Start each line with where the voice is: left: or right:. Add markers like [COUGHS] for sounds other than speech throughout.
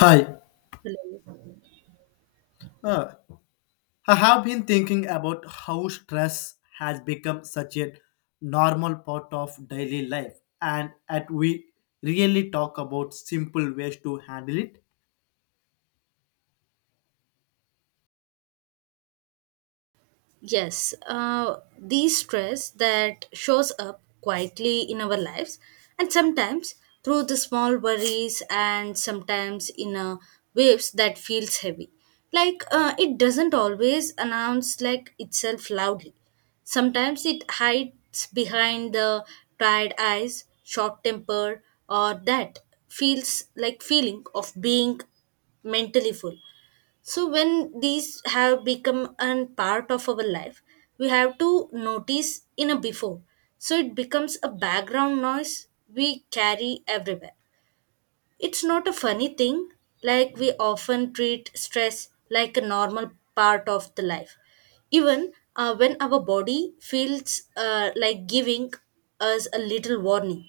left: Hi. Uh, I have been thinking about how stress has become such a normal part of daily life, and at we really talk about simple ways to handle it.
right: Yes, the stress that shows up quietly in our lives, and sometimes through the small worries, and sometimes in waves that feels heavy. Like it doesn't always announce like itself loudly. Sometimes it hides behind the tired eyes, short temper, or that feels like feeling of being mentally full. So when these have become a part of our life, we have to notice in a before. So it becomes a background noise we carry everywhere. It's not a funny thing, like we often treat stress like a normal part of the life. Even when our body feels like giving us a little warning,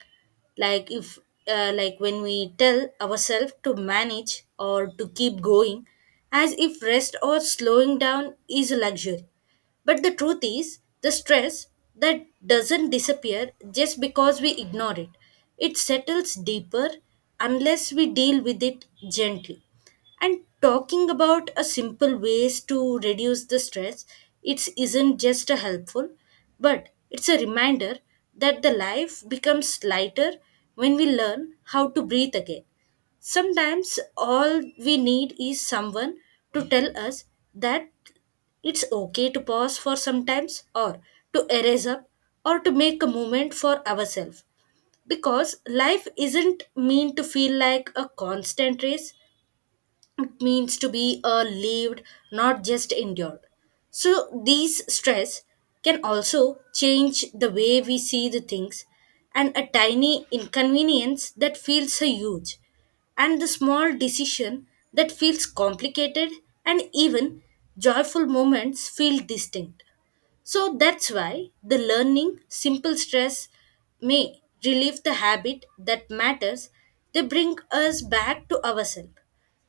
right: like if like when we tell ourselves to manage or to keep going, as if rest or slowing down is a luxury. But the truth is, the stress that doesn't disappear just because we ignore it. It settles deeper unless we deal with it gently. And talking about a simple ways to reduce the stress, it isn't just a helpful, but it's a reminder that the life becomes lighter when we learn how to breathe again. Sometimes all we need is someone to tell us that it's okay to pause for sometimes or to erase up or to make a moment for ourselves, because life isn't meant to feel like a constant race. It means to be lived, not just endured. So these stress can also change the way we see the things, and a tiny inconvenience that feels so huge, and the small decision that feels complicated, and even joyful moments feel distinct. So that's why the learning simple stress may relieve the habit that matters, they bring us back to ourselves.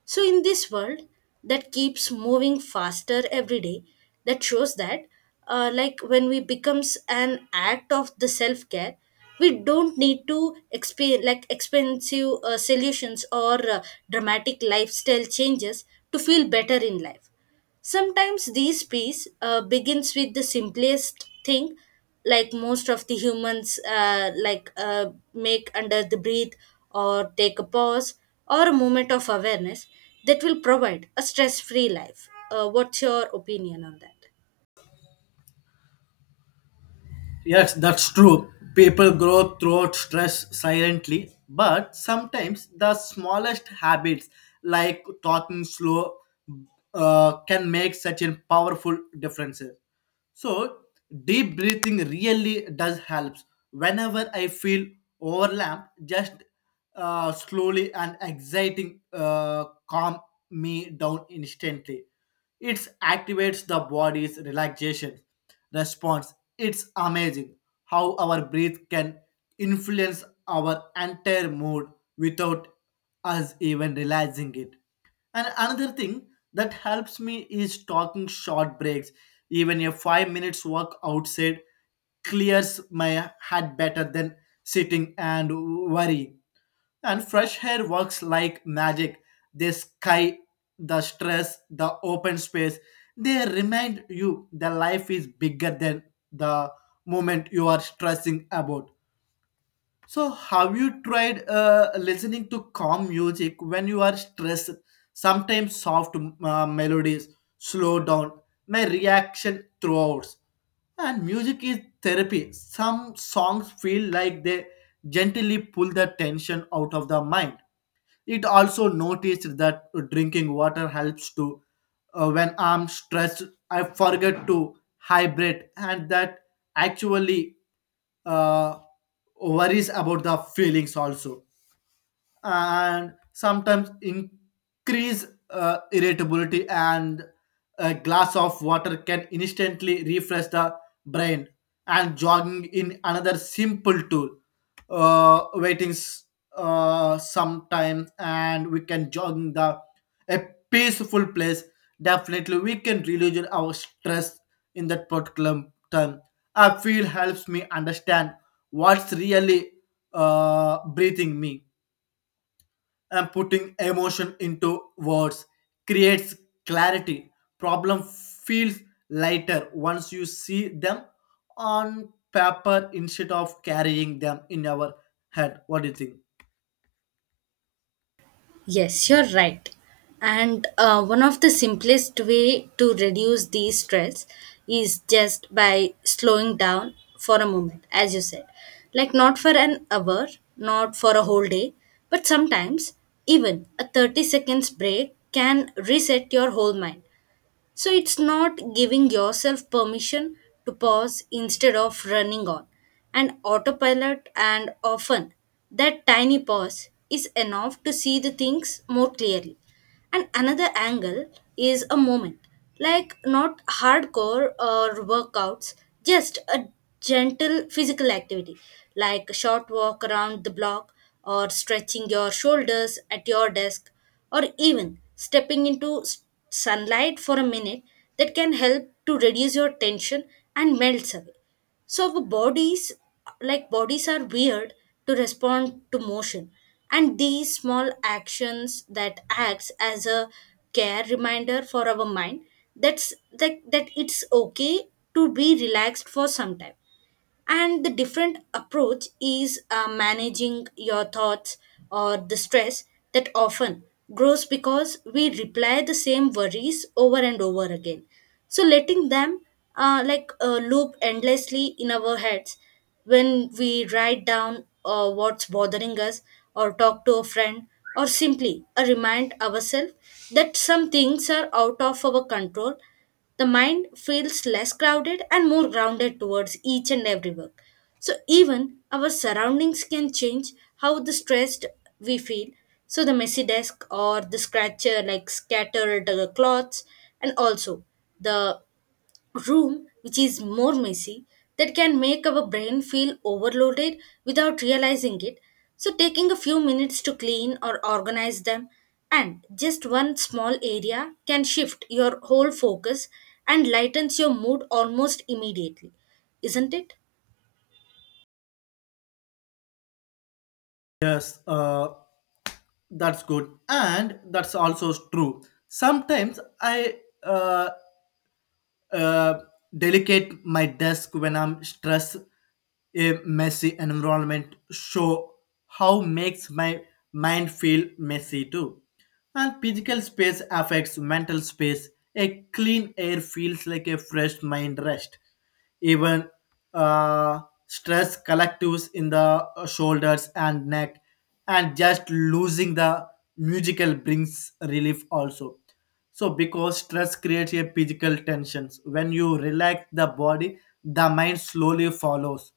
right: So in this world that keeps moving faster every day, that shows that like when we becomes an act of the self care, we don't need to expensive solutions or dramatic lifestyle changes to feel better in life. Sometimes these peace begins with the simplest thing, like most of the humans make under the breathe, or take a pause, or a moment of awareness that will provide a stress-free life. What's your opinion on that?
left: Yes, that's true. People grow through stress silently, but sometimes the smallest habits like talking slow can make such a powerful difference. So deep breathing really does helps. Whenever I feel overwhelmed, just slowly and exciting calm me down instantly. It activates the body's relaxation response. It's amazing how our breath can influence our entire mood without us even realizing it. And another thing that helps me is talking short breaks. Even a 5-minute walk outside clears my head better than sitting and worry. And fresh air works like magic. The sky, the stress, the open space, they remind you the life is bigger than the moment you are stressing about. So, have you tried listening to calm music when you are stressed? Sometimes soft melodies slow down my reaction throughout. And music is therapy. Some songs feel like they gently pull the tension out of the mind. It also noticed that drinking water helps to when I'm stressed, I forget to hydrate, and that actually uh, worries about the feelings also, and sometimes increase irritability, and a glass of water can instantly refresh the brain, and jogging in another simple tool, waitings sometimes, and we can jog in the a peaceful place, definitely we can reduce our stress in that particular time. I feel helps me understand what's really breathing me, and putting emotion into words creates clarity. Problem feels lighter once you see them on paper instead of carrying them in our head. What do you think?
right: Yes, you're right. And one of the simplest way to reduce the stress is just by slowing down for a moment, as you said. Like not for an hour, not for a whole day, but sometimes even a 30 seconds break can reset your whole mind. So it's not giving yourself permission to pause instead of running on. And autopilot, and often that tiny pause is enough to see the things more clearly. And another angle is a moment, like not hardcore or workouts, just a gentle physical activity, like a short walk around the block, or stretching your shoulders at your desk, or even stepping into sunlight for a minute that can help to reduce your tension and melts away. So our bodies are weird to respond to motion, and these small actions that acts as a care reminder for our mind that it's okay to be relaxed for some time. And the different approach is managing your thoughts or the stress that often grows because we reply the same worries over and over again, so letting them loop endlessly in our heads. When we write down what's bothering us, or talk to a friend, or simply remind ourselves that some things are out of our control, the mind feels less crowded and more grounded towards each and every work. So, even our surroundings can change how the stressed we feel. So, the messy desk or the scratcher, like scattered cloths, and also the room which is more messy, that can make our brain feel overloaded without realizing it. So, taking a few minutes to clean or organize them, and just one small area can shift your whole focus and lightens your mood almost immediately, isn't it?
left: Yes, that's good, and that's also true. Sometimes I uh, uh, delicate my desk when I'm stressed. A messy environment show how makes my mind feel messy too. And physical space affects mental space. A clean air feels like a fresh mind rest. Even uh, stress collectives in the shoulders and neck, and just losing the musical brings relief also. So because stress creates a physical tensions, when you relax the body the mind slowly follows.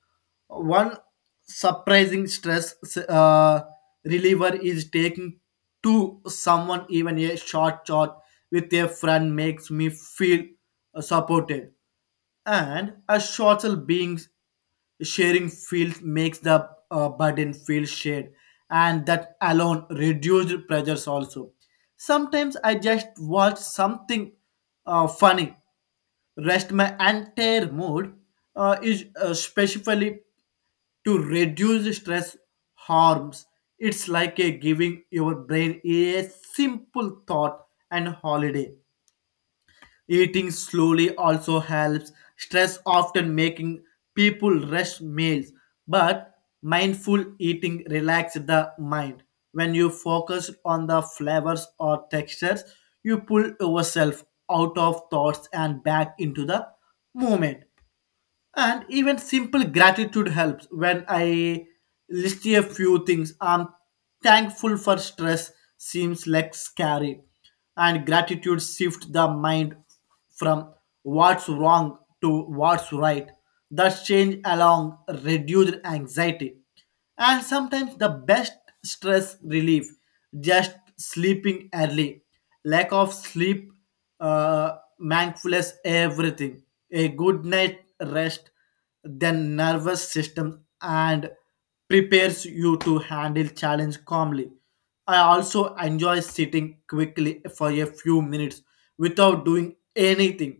left: One surprising stress uh, reliever is taking to someone. Even a short chat with a friend makes me feel supported, and a shorter being sharing field makes the burden feel shared, and that alone reduced pressures also. Sometimes I just watch something funny, rest my entire mood, is specifically to reduce stress harms. It's like a giving your brain a simple thought and holiday. Eating slowly also helps stress, often making people rush meals, but mindful eating relaxes the mind. When you focus on the flavors or textures, you pull yourself out of thoughts and back into the moment. And even simple gratitude helps. When I list a few things I'm thankful for, stress seems like scary, and gratitude shifts the mind from what's wrong to what's right. That change along reduced anxiety. And sometimes the best stress relief, just sleeping early. Lack of sleep mindfulness everything. A good night rest, then nervous system and prepares you to handle challenge calmly. I also enjoy sitting quickly for a few minutes without doing anything.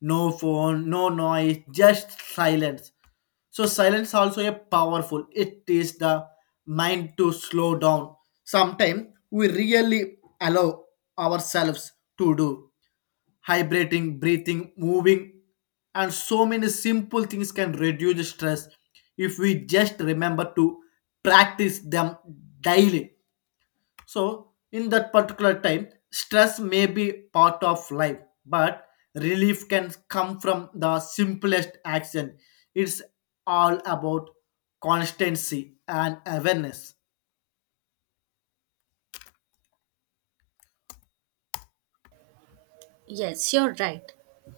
left: No phone, no noise, just silence. So silence also a powerful. It is the mind to slow down. Sometimes we really allow ourselves to do hydrating, breathing, moving, and so many simple things can reduce stress if we just remember to practice them daily. So, in that particular time, stress may be part of life, but relief can come from the simplest action. It's all about constancy and awareness.
right: Yes, you're right.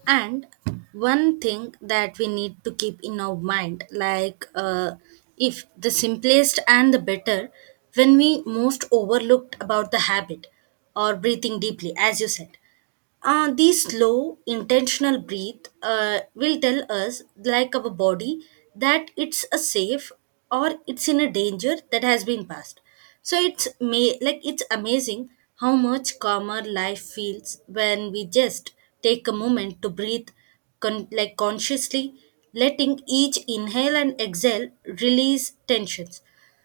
right: And one thing that we need to keep in our mind, like, if the simplest and the better, when we most overlooked about the habit or breathing deeply, as you said. These slow, intentional breath will tell us, like our body, that it's a safe or it's in a danger that has been passed. So it's may like it's amazing how much calmer life feels when we just take a moment to breathe, consciously letting each inhale and exhale release tensions.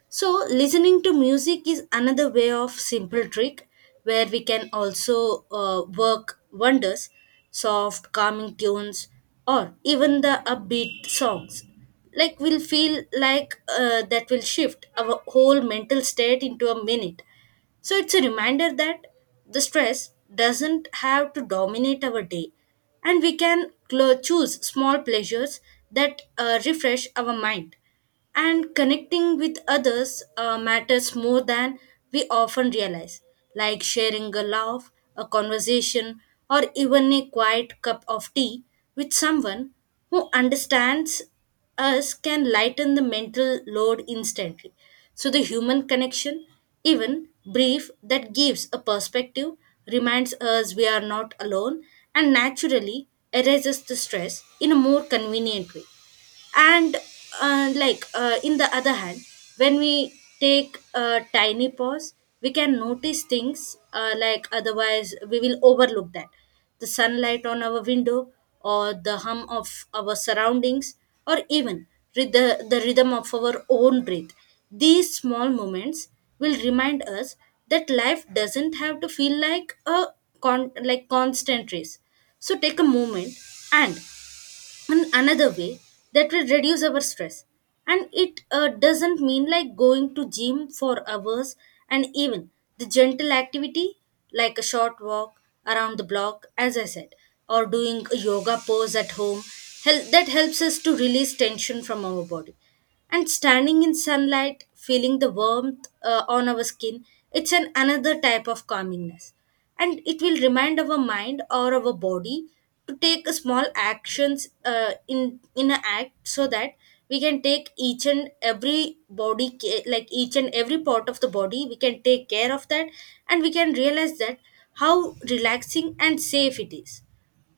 right: So, listening to music is another way of simple trick where we can also work wonders, soft, calming tunes, or even the upbeat songs. Like, we'll feel like that will shift our whole mental state into a minute. So, it's a reminder that the stress doesn't have to dominate our day, and we can choose small pleasures that refresh our mind. And connecting with others matters more than we often realize, like sharing a laugh, a conversation, or even a quiet cup of tea with someone who understands us, can lighten the mental load instantly. So the human connection, even brief, that gives a perspective, reminds us we are not alone and naturally erases the stress in a more convenient way. And in the other hand, when we take a tiny pause, we can notice things like otherwise we will overlook, that the sunlight on our window, or the hum of our surroundings, or even with the rhythm of our own breath. These small moments will remind us that life doesn't have to feel like a constant race. So take a moment, and in another way that will reduce our stress, and it doesn't mean like going to gym for hours. And even the gentle activity, like a short walk around the block as I said, or doing a yoga pose at home, that helps us to release tension from our body. And standing in sunlight feeling the warmth on our skin, it's an another type of calmingness, and it will remind our mind or our body to take a small actions in an act, so that we can take each and every part of the body we can take care of that, and we can realize that how relaxing and safe it is.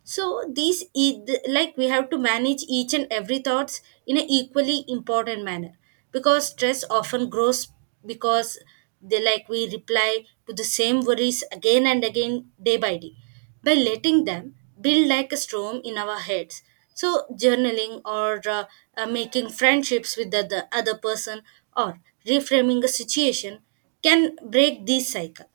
right: So these e- th- like we have to manage each and every thoughts in an equally important manner, because stress often grows because they like we reply to the same worries again and again day by day, by letting them build like a storm in our heads. So journaling, or making friendships with the other person, or reframing a situation can break this cycle.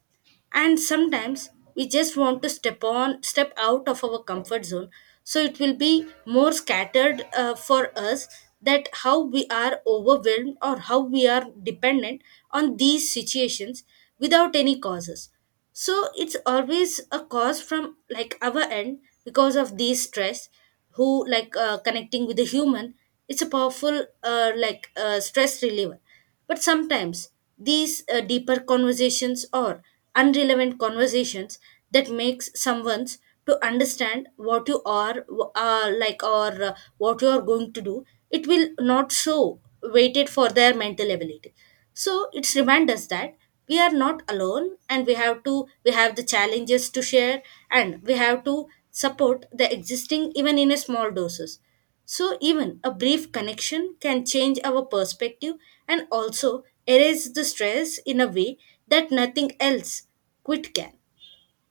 right: And sometimes we just want to step out of our comfort zone, so it will be more scattered for us, that how we are overwhelmed or how we are dependent on these situations without any causes. So it's always a cause from like our end, because of these stress, who like connecting with a human, it's a powerful stress reliever. But sometimes these deeper conversations or irrelevant conversations that makes someone's to understand what you are like or what you are going to do, it will not so waited for their mental ability. So it's remind us that we are not alone, and we have the challenges to share, and we have to support the existing even in a small doses. So, even a brief connection can change our perspective and also erase the stress in a way that nothing else quit can.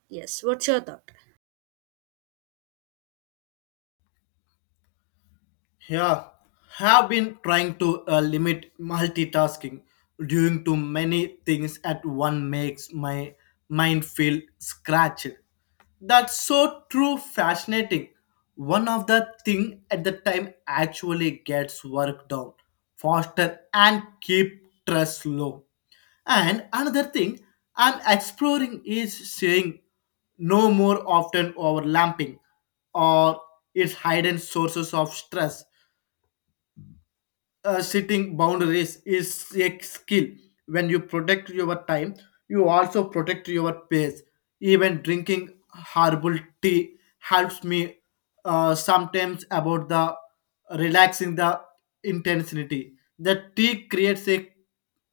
right: Yes, what's your thought?
left: Yeah, have been trying to limit multitasking. Doing too many things at one makes my mind feel scratched. That's so true, fascinating. One of the thing at the time actually gets work down faster and keep stress low. And another thing I'm exploring is saying no more often, overlapping or its hidden sources of stress. Setting boundaries is a skill. When you protect your time, you also protect your pace. Even drinking herbal tea helps me sometimes about the relaxing the intensity. The tea creates a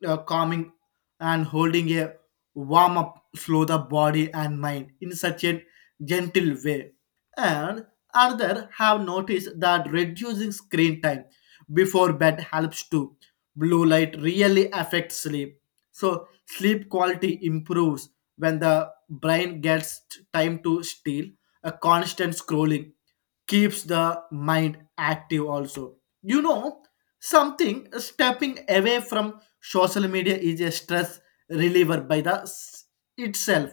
left: calming, and holding a warm up, slow the body and mind in such a gentle way. And others have noticed that reducing screen time before bed helps too. Blue light really affects sleep. So sleep quality improves when the brain gets time to steal. A constant scrolling keeps the mind active also. You know, something stepping away from social media is a stress reliever by the itself,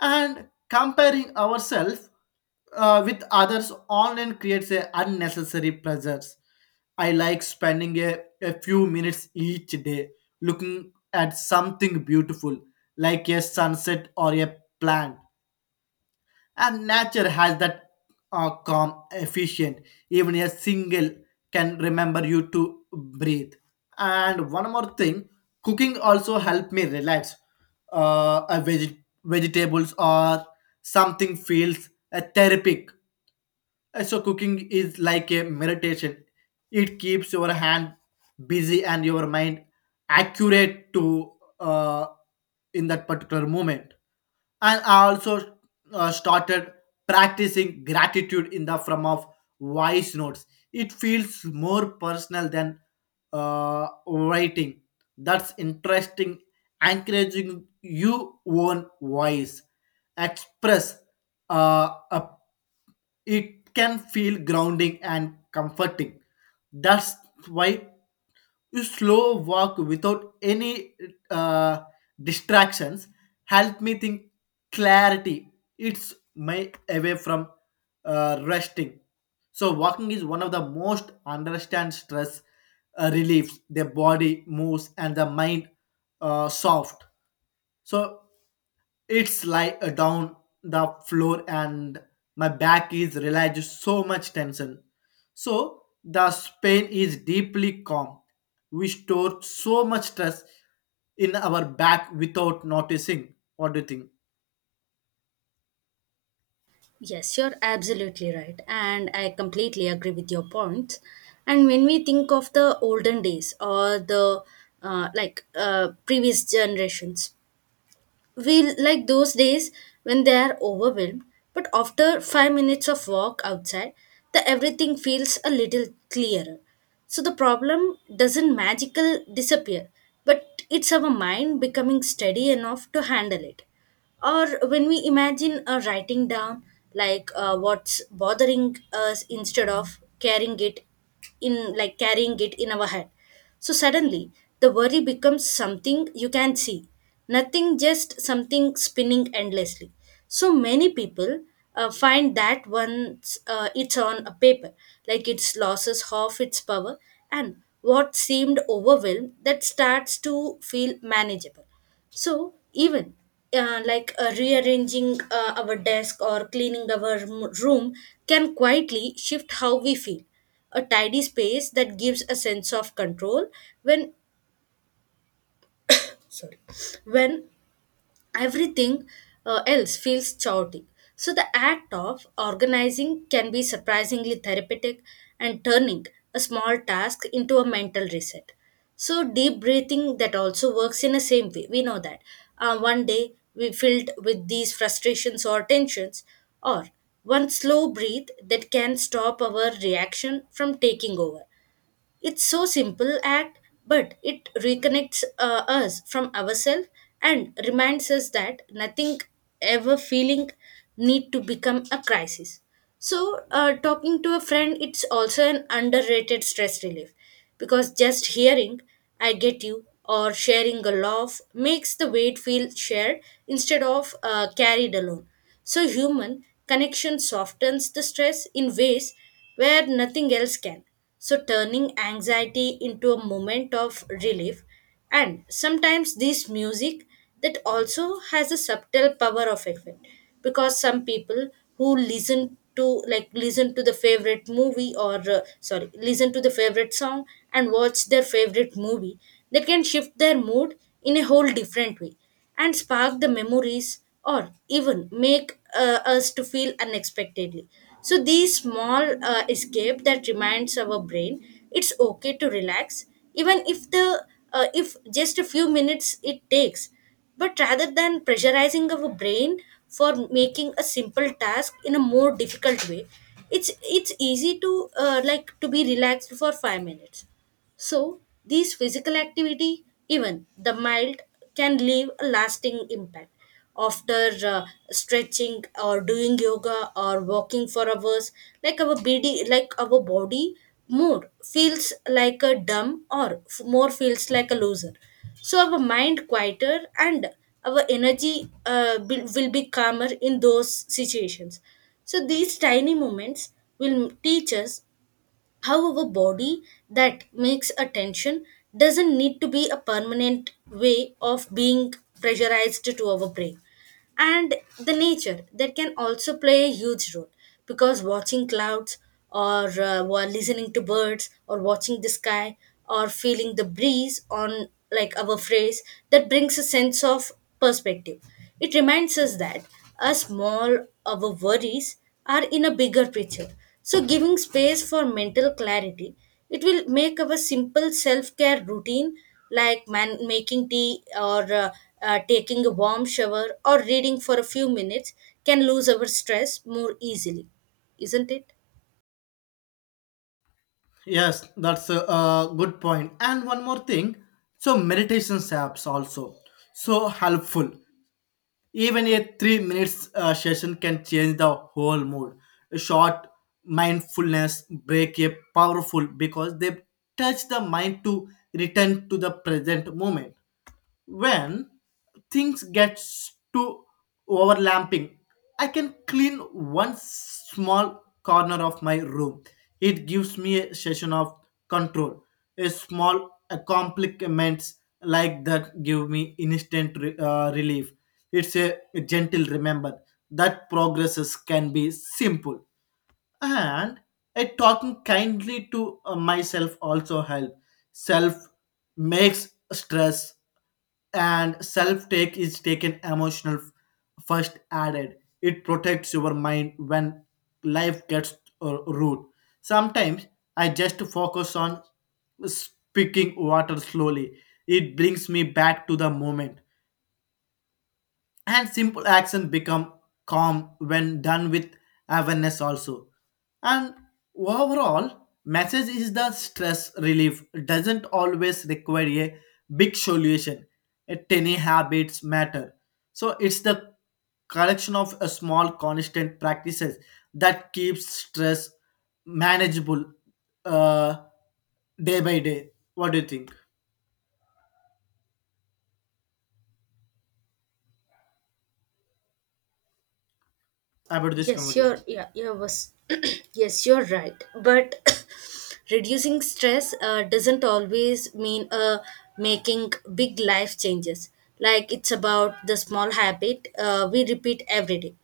left: and comparing ourselves with others online creates a unnecessary pressures. I like spending a few minutes each day looking at something beautiful, like a sunset or a plant. And nature has that calm, efficient. Even a single can remember you to breathe. And one more thing, cooking also helped me relax. Vegetables or something feels a therapeutic so cooking is like a meditation. It keeps your hand busy and your mind accurate to uh, in that particular moment. And I also started practicing gratitude in the form of voice notes. It feels more personal than writing. That's interesting. Encouraging you own voice, express a it can feel grounding and comforting. That's why you slow walk without any uh, distractions help me think clarity. It's my away from resting. So walking is one of the most understand stress reliefs. The body moves and the mind soft. So it's like a down the floor, and my back is relaxed so much tension. So the pain is deeply calm. We store so much stress in our back without noticing. What do you think?
right: Yes, you're absolutely right. And I completely agree with your points. And when we think of the olden days or the previous generations, we like those days when they are overwhelmed, but after 5 minutes of walk outside, the everything feels a little clearer. So the problem doesn't magical disappear, but it's our mind becoming steady enough to handle it, or when we imagine writing down what's bothering us instead of carrying it in, our head. So suddenly, the worry becomes something you can see, nothing just something spinning endlessly. So many people find that once it's on a paper, like it's losses, half its power, and what seemed overwhelmed that starts to feel manageable. So even like rearranging our desk or cleaning our room can quietly shift how we feel, a tidy space that gives a sense of control when when everything else feels chaotic. So the act of organizing can be surprisingly therapeutic, and turning a small task into a mental reset. So deep breathing that also works in the same way. We know that one day we filled with these frustrations or tensions, or one slow breath that can stop our reaction from taking over. It's so simple act, but it reconnects us from ourselves and reminds us that nothing ever feeling need to become a crisis. So, talking to a friend, it's also an underrated stress relief, because just hearing "I get you" or sharing a laugh makes the weight feel shared instead of carried alone. So, human connection softens the stress in ways where nothing else can. So, turning anxiety into a moment of relief. And sometimes this music, that also has a subtle power of effect, because some people who listen to like listen to the favorite movie or sorry, listen to the favorite song and watch their favorite movie, they can shift their mood in a whole different way and spark the memories or even make us to feel unexpectedly. So these small escape that reminds our brain it's okay to relax, even if the if just a few minutes it takes. But rather than pressurizing our brain for making a simple task in a more difficult way, it's easy to like to be relaxed for 5 minutes. So, these physical activity, even the mild, can leave a lasting impact. After stretching or doing yoga or walking for hours, like our body more feels like a dumb or more feels like a loser. So our mind quieter and our energy will be calmer in those situations. So these tiny moments will teach us. However, body that makes attention doesn't need to be a permanent way of being pressurized to our brain. And the nature that can also play a huge role, because watching clouds or, while listening to birds or watching the sky or feeling the breeze on like our phrase, that brings a sense of perspective. It reminds us that a small, our worries are in a bigger picture. So giving space for mental clarity, it will make our simple self-care routine, like making tea or taking a warm shower or reading for a few minutes, can lose our stress more easily, isn't it?
left: Yes, that's a good point. And one more thing, so meditations apps also so helpful. Even a 3-minute session can change the whole mood. A short mindfulness break a powerful, because they touch the mind to return to the present moment. When things get too overlapping, I can clean one small corner of my room. It gives me a session of control. A small accomplishments like that give me instant relief. It's a gentle remember that progresses can be simple. And a talking kindly to myself also help. Self makes stress, and self take is taken emotional first added. It protects your mind when life gets rude. Sometimes I just focus on speaking water slowly. It brings me back to the moment, and simple action become calm when done with awareness also. And overall message is the stress relief doesn't always require a big solution. A tiny habits matter. So it's the collection of a small constant practices that keeps stress manageable, uh, day by day. What do you think about this
right: Yes, you're
left: conversation?
right: yeah, yeah was [CLEARS THROAT] yes, you're right. But [COUGHS] reducing stress doesn't always mean making big life changes. Like, it's about the small habit we repeat every day,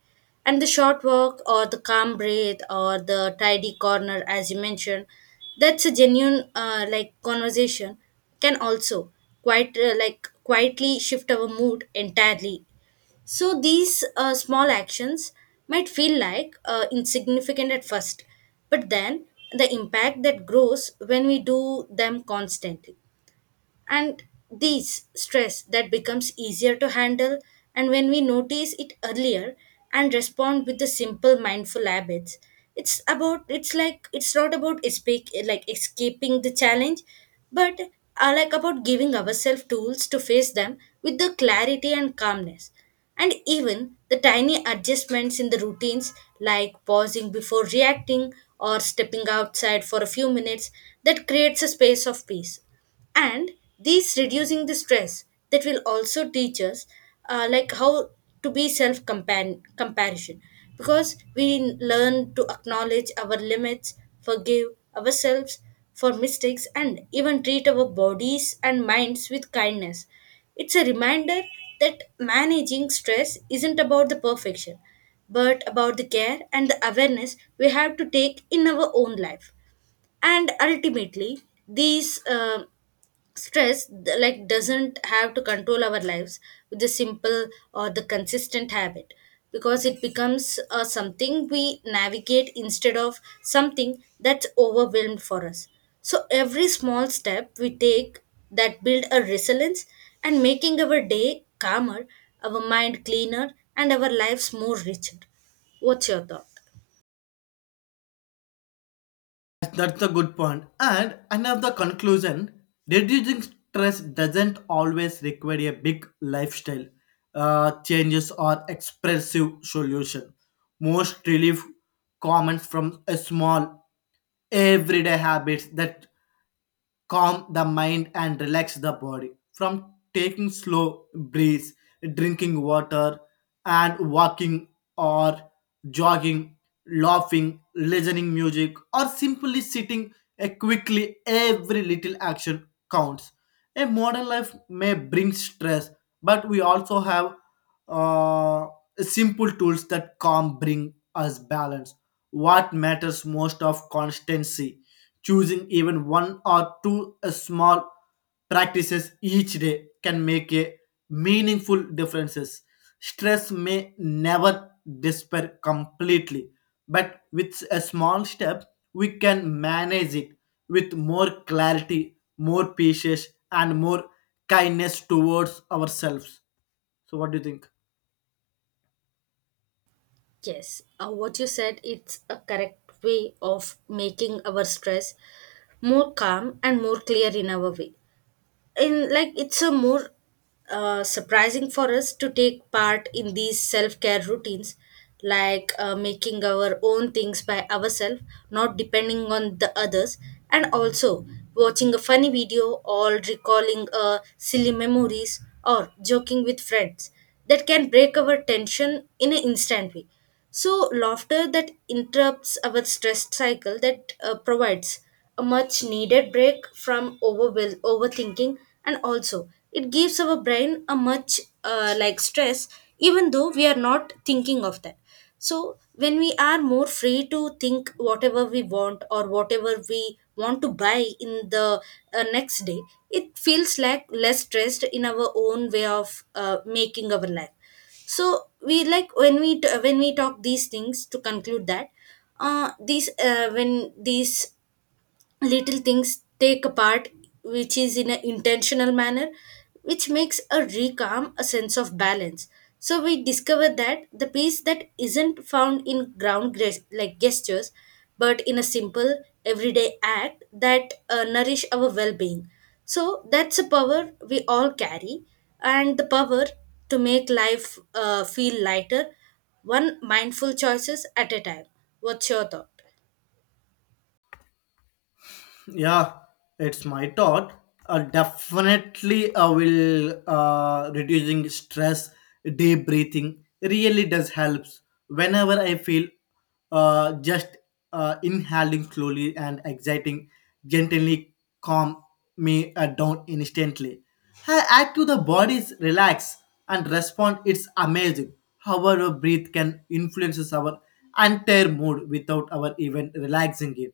right: and the short walk or the calm breath or the tidy corner, as you mentioned, that's a genuine like conversation, can also quite like quietly shift our mood entirely. So these small actions might feel like insignificant at first, but then the impact that grows when we do them constantly. And these stress that becomes easier to handle, and when we notice it earlier and respond with the simple mindful habits, it's not about escape, like escaping the challenge, but are like about giving ourselves tools to face them with the clarity and calmness. And even the tiny adjustments in the routines, like pausing before reacting or stepping outside for a few minutes, that creates a space of peace. And these reducing the stress that will also teach us, like how to be self comparison, because we learn to acknowledge our limits, forgive ourselves for mistakes, and even treat our bodies and minds with kindness. It's a reminder that managing stress isn't about the perfection, but about the care and the awareness we have to take in our own life. And ultimately, these stress like doesn't have to control our lives. With the simple or the consistent habit, because it becomes something we navigate instead of something that's overwhelmed for us. So every small step we take that build a resilience, and making our day calmer, our mind cleaner, and our lives more richer. What's your thought?
left: That's the good point. And another conclusion, reducing stress doesn't always require a big lifestyle changes or expressive solution. Most relief comments from a small everyday habits that calm the mind and relax the body, from taking slow breaths, drinking water, and walking or jogging, laughing, listening music, or simply sitting eh, quickly, every little action counts. A modern life may bring stress, but we also have uh, simple tools that calm bring us balance. What matters most of constancy. Choosing even one or two small practices each day can make a meaningful differences. Stress may never disappear completely, but with a small step, we can manage it with more clarity, more patience, and more kindness towards ourselves. So, what do you think?
right: Yes, what you said it's a correct way of making our stress more calm and more clear in our way. And like, it's a more surprising for us to take part in these self-care routines, like making our own things by ourselves, not depending on the others. And also watching a funny video or recalling silly memories or joking with friends, that can break our tension in an instant way. So, laughter that interrupts our stress cycle, that provides a much needed break from overthinking. And also it gives our brain a much like stress, even though we are not thinking of that. So, when we are more free to think whatever we want or whatever we want to buy in the next day, it feels like less stressed in our own way of making our life. So we like when we talk these things to conclude that these when these little things take apart, which is in an intentional manner, which makes a recalm a sense of balance. So we discover that the peace that isn't found in ground like gestures, but in a simple everyday act that nourish our well-being. So that's a power we all carry, and the power to make life feel lighter, one mindful choices at a time. What's your thought?
left: Yeah, it's my thought. Definitely, I will reducing stress, deep breathing really does helps. Whenever I feel just inhaling slowly and exciting, gently calm me down instantly. I add to the body's relax and respond. It's amazing how our breath can influences our entire mood without our even relaxing it.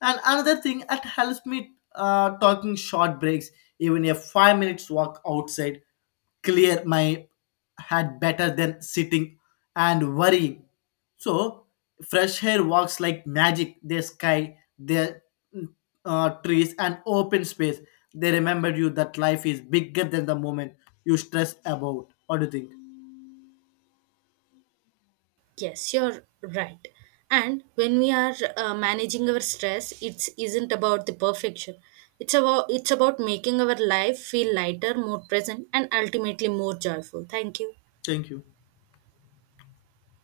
left: And another thing that helps me talking short breaks, even a 5-minute walk outside, clear my head better than sitting and worrying. So fresh air walks like magic. The sky, the trees, and open space. They remember you that life is bigger than the moment you stress about. What do you think?
right: Yes, you're right. And when we are managing our stress, it isn't about the perfection. It's about making our life feel lighter, more present, and ultimately more joyful. Thank you.
left: Thank you.